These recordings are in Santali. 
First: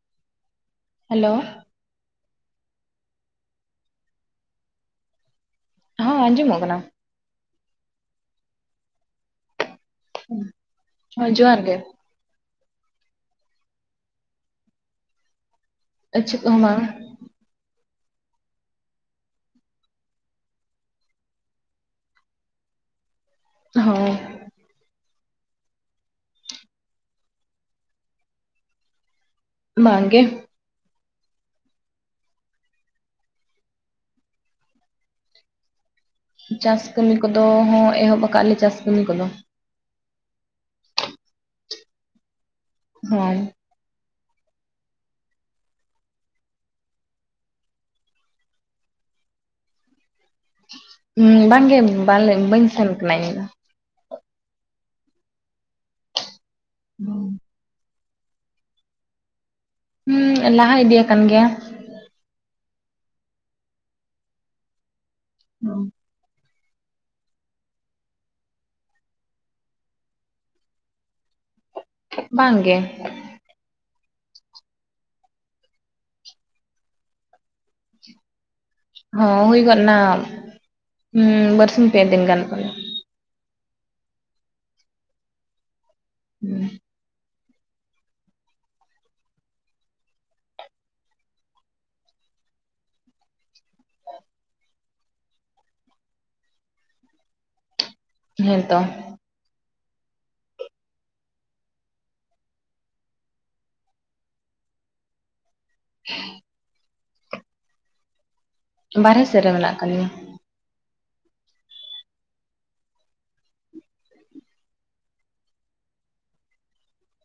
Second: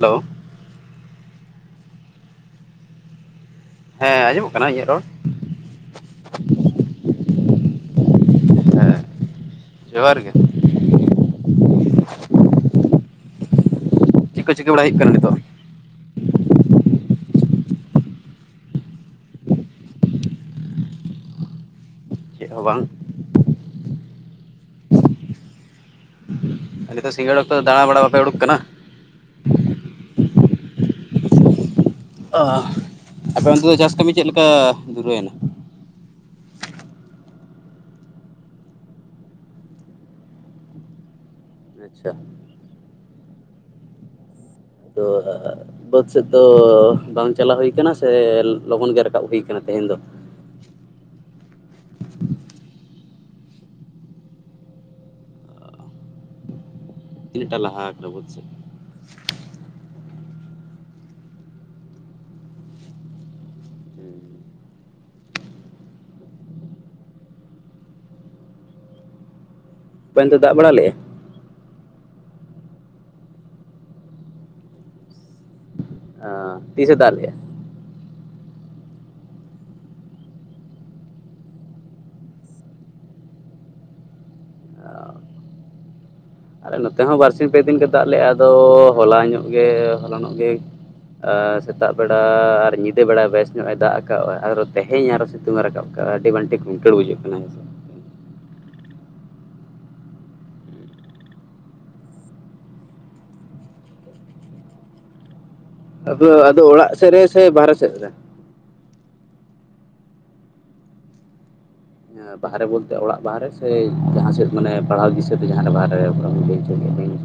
ᱦᱮᱞᱳ! ᱦᱮᱞᱳ! ᱦᱮᱸ ᱟᱸᱡᱚᱢᱚᱜ ᱠᱟᱱᱟ ᱤᱧᱟᱹᱜ ᱨᱚᱲ? ᱦᱚᱸ ᱟᱸᱡᱚᱢᱚᱜ ᱠᱟᱱᱟ᱾ ᱦᱮᱸ ᱡᱚᱦᱟᱨ ᱜᱮ ᱦᱳᱭ ᱡᱚᱦᱟᱨ ᱜᱮ᱾ ᱪᱮᱫ ᱠᱚ ᱪᱤᱠᱟᱹ ᱵᱟᱲᱟᱭ ᱦᱩᱭᱩᱜ ᱠᱟᱱᱟ ᱱᱤᱛᱚᱜ? ᱟ ᱪᱮᱫ ᱦᱚᱸ ᱵᱟᱝ ᱾ ᱪᱮᱫ ᱦᱚᱸ ᱵᱟᱝ? ᱦᱳᱭ ᱾ ᱱᱤᱛᱚᱜ ᱥᱤᱸᱜᱟᱹᱲ ᱚᱠᱛᱚ ᱫᱟᱬᱟ ᱵᱟᱲᱟ ᱵᱟᱯᱮ ᱩᱰᱩᱠ ᱠᱟᱱᱟ? ᱵᱟᱝ ᱜᱮ ᱾ ᱚ, ᱟᱯᱮ ᱚᱱᱛᱮ ᱫᱚ ᱪᱟᱥ ᱠᱟᱹᱢᱤ ᱪᱮᱫ ᱞᱮᱠᱟ ᱫᱩᱨᱣᱮᱱᱟ? ᱪᱟᱥ ᱠᱟᱹᱢᱤ ᱠᱚᱫᱚ ᱦᱚ ᱮᱦᱚᱵ ᱟᱠᱟᱫ ᱞᱮ ᱪᱟᱥ ᱠᱟᱹᱢᱤ ᱠᱚᱫᱚ᱾ ᱟᱪᱪᱷᱟ ᱾ ᱦᱮᱸ ᱾ [unintelligible] ᱵᱟᱹᱫᱽ ᱥᱮᱫ ᱫᱚ ᱵᱟᱝ ᱪᱟᱞᱟᱣ ᱦᱩᱭ ᱠᱟᱱᱟ ᱥᱮ ᱞᱚᱜᱚᱱ ᱜᱮ ᱨᱟᱠᱟᱵ ᱦᱩᱭ ᱟᱠᱟᱱᱟ ᱛᱮᱦᱮᱱ ᱫᱚ? ᱦᱩᱸ ᱵᱟᱝ ᱜᱮ ᱵᱟᱞᱮ ᱵᱟᱹᱧ ᱥᱮᱱ ᱠᱟᱱᱟ ᱤᱧ ᱫᱚ᱾ [inaudible] ᱛᱤᱱᱴᱟ ᱞᱟᱦᱟ ᱠᱟᱱᱟ ᱵᱟᱹᱫ ᱥᱮᱜ? ᱦᱩᱸ ᱞᱟᱦᱟ ᱤᱫᱤᱭᱟᱠᱟᱱ ᱜᱮᱭᱟ᱾ [inaudible] ᱟᱯᱮ ᱚᱱᱛᱮ ᱫᱟᱜ ᱵᱟᱲᱟ ᱞᱮᱜᱼᱟ? ᱵᱟᱝ ᱜᱮ᱾ ᱟ ᱛᱤᱥᱮ ᱫᱟᱜ ᱞᱮᱭᱟ? ᱦᱚ ᱦᱩᱭ ᱜᱚᱫ ᱱᱟ ᱦᱩᱸ ᱵᱟᱨᱥᱤᱧ ᱯᱮ ᱫᱤᱱ ᱜᱟᱱ ᱠᱚ᱾ ᱦᱩᱸ, ᱟᱞᱮ ᱱᱚᱛᱮ ᱦᱚᱸ ᱵᱟᱨ ᱥᱤᱧ ᱯᱮ ᱫᱤᱱ ᱜᱮ ᱫᱟᱜ ᱞᱮᱫᱼᱟ ᱟᱫᱚ ᱦᱚᱞᱟ ᱧᱚᱜ ᱜᱮ ᱦᱚᱞᱟ ᱱᱚᱜ ᱜᱮ ᱥᱮᱛᱟᱜ ᱵᱮᱲᱟ ᱟᱨ ᱧᱤᱫᱟᱹ ᱵᱮᱲᱟ ᱵᱮᱥ ᱧᱚᱜᱼ ᱮ ᱫᱟᱜ ᱟᱠᱟᱜ ᱟᱭ ᱟᱨᱚ ᱛᱮᱦᱮᱧ ᱟᱨ ᱥᱤᱛᱩᱝ ᱮ ᱨᱟᱠᱟᱵ ᱠᱟᱜᱼᱟ ᱟᱹᱰᱤ ᱵᱟᱝ ᱴᱷᱤᱠ ᱜᱷᱩᱱᱴᱟ. ᱲ ᱵᱩᱡᱟᱹᱜ ᱠᱟᱱᱟ ᱾ ᱦᱮᱸ ᱛᱚ᱾ ᱟᱫᱚ ᱟᱫᱚ ᱚᱲᱟᱜ ᱥᱮᱫ ᱨᱮ ᱥᱮ ᱵᱟᱨᱦᱮ ᱥᱮᱫ ᱨᱮ? ᱵᱟᱨᱦᱮ ᱥᱮᱫ ᱨᱮ ᱢᱮᱱᱟᱜ ᱠᱟᱫ ᱞᱤᱧᱟ᱾ ᱵᱟᱦᱨᱮ ᱵᱚᱞᱛᱮ ᱚᱲᱟᱜ ᱵᱟᱦᱨᱮ ᱥᱮ ᱡᱟᱦᱟᱸ ᱥᱮᱫ ᱢᱟᱱᱮ ᱯᱟᱲᱦᱟᱣ ᱫᱤᱥᱟᱹᱛᱮ ᱡᱟᱦᱟᱸᱨᱮ ᱵᱟᱦᱨᱮ [inaudible]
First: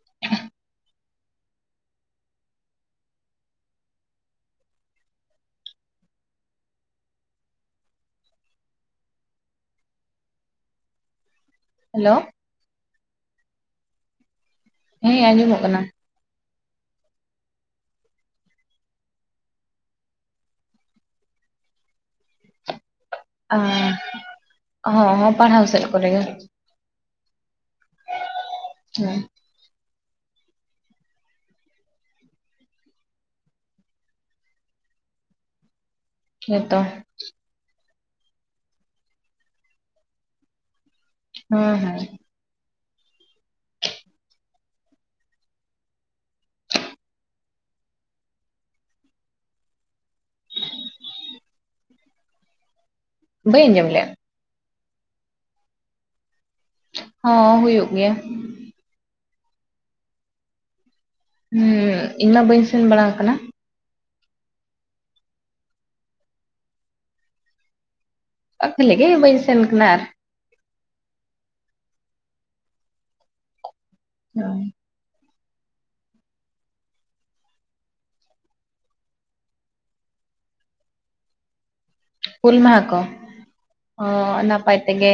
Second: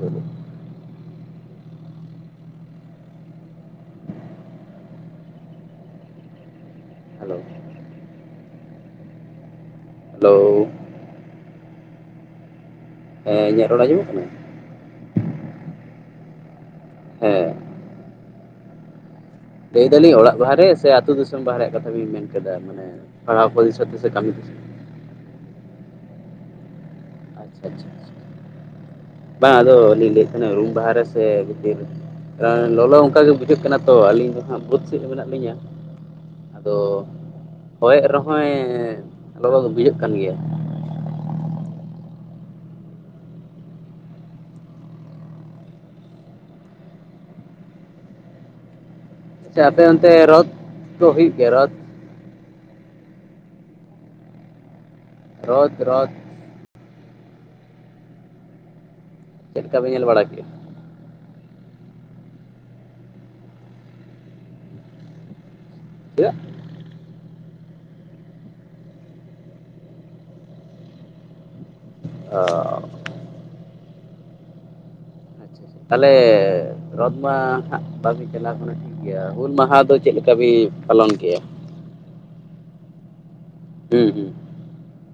ᱦᱮᱞᱳ ᱦᱮᱞᱳ᱾ ᱦᱮᱞᱳ᱾ ᱦᱮᱸ ᱤᱧᱟᱹᱜ ᱨᱚᱲ ᱟᱡᱚᱢᱚᱜ ᱠᱟᱱᱟ? ᱦᱮᱸ ᱟᱸᱡᱚᱢᱚᱜ ᱠᱟᱱᱟ᱾ ᱦᱮᱸ᱾ ᱞᱟᱹᱭ ᱫᱟᱞᱤᱧ ᱚᱲᱟᱜ ᱵᱟᱦᱨᱮ ᱥᱮ ᱟᱹᱛᱩᱳ ᱫᱤᱥᱚᱢ ᱵᱟᱦᱨᱮ ᱨᱮᱭᱟᱜ ᱠᱟᱛᱷᱟ ᱵᱮᱱ ᱢᱮᱱ ᱠᱮᱫᱟ? ᱢᱟᱱᱮ ᱯᱟᱲᱦᱟᱣ ᱯᱚᱨᱤᱥᱚᱫ ᱥᱮ ᱠᱟᱹᱢᱤ ᱫᱤᱥᱟᱹᱛᱮ? ᱚ ᱦᱚᱸ ᱦᱚᱸ ᱯᱟᱲᱦᱟᱣ ᱥᱮᱫ ᱠᱚᱨᱮᱜᱮ᱾ ᱟᱪᱪᱷᱟ ᱟᱪᱪᱷᱟ ᱦᱮᱸ ᱵᱟᱝ ᱟᱫᱚ ᱞᱤᱧ ᱞᱟᱹᱭᱮᱫ ᱛᱟᱦᱮᱸᱱᱟ ᱨᱩᱢ ᱵᱟᱦᱟᱨᱮ ᱥᱮ ᱵᱷᱤᱛᱤᱨ? ᱞᱚᱞᱚ ᱚᱱᱠᱟᱜᱮ ᱵᱩᱡᱷᱟᱹᱜ ᱠᱟᱱᱟ ᱛᱚ ᱟᱹᱞᱤᱧ ᱫᱚ ᱦᱟᱸᱜ ᱵᱟᱫᱽ ᱥᱮᱫ ᱢᱮᱱᱟᱜ ᱞᱤᱧᱟᱹ᱾ ᱟᱫᱚ ᱦᱮᱸᱛᱚ ᱦᱚᱭᱮᱜ ᱨᱮᱦᱚᱸᱭ ᱞᱚᱞᱚ ᱫᱚ ᱵᱩᱡᱷᱟᱹᱜ ᱠᱟᱱ ᱜᱮᱭᱟ᱾ ᱦᱩᱸ ᱦᱮᱸ᱾ ᱟᱪᱪᱷᱟ ᱟᱯᱮ ᱚᱱᱛᱮ ᱨᱚᱫ ᱠᱚ ᱦᱩᱭᱩᱜ ᱜᱮᱭᱟ ᱨᱚᱫ? ᱵᱟᱹᱧ ᱟᱸᱡᱚᱢ ᱞᱮᱫᱼᱟ? ᱨᱚᱫ ᱨᱚᱫ᱾ ᱦᱚᱸ ᱦᱩᱭᱩᱜ ᱜᱮᱭᱟ᱾ ᱪᱮᱫ ᱠᱟᱯᱮ ᱧᱮᱞ ᱵᱟᱲᱟ ᱠᱮᱜᱼᱟ? ᱦᱩᱸ ᱤᱧᱢᱟ ᱵᱟᱹᱧ ᱥᱮᱱ ᱵᱟᱲᱟ ᱠᱟᱱᱟ᱾ ᱪᱮᱫᱟᱜ? ᱚ ᱠᱷᱟᱞᱤ ᱜᱮ ᱵᱟᱹᱧ ᱥᱮᱱ ᱠᱟᱱᱟ ᱟᱨ ᱚ᱾ ᱦᱳᱭ᱾ ᱟᱪᱪᱷᱟ ᱛᱟᱦᱚᱞᱮ ᱨᱚᱫ ᱢᱟ ᱦᱟᱸᱜ [inaudible] ᱴᱷᱤᱠ ᱜᱮᱭᱟ, ᱦᱩᱞ ᱢᱟᱦᱟ ᱫᱚ ᱪᱮᱫᱮᱠᱟ ᱵᱤᱱ ᱯᱟᱞᱚᱱ ᱠᱮᱜᱼᱟ? ᱯᱷᱩᱞᱢᱟ ᱦᱟ ᱠᱚ ᱚ ᱦᱩᱸ ᱦᱩᱸ ᱱᱟᱯᱟᱭ ᱛᱮᱜᱮ᱾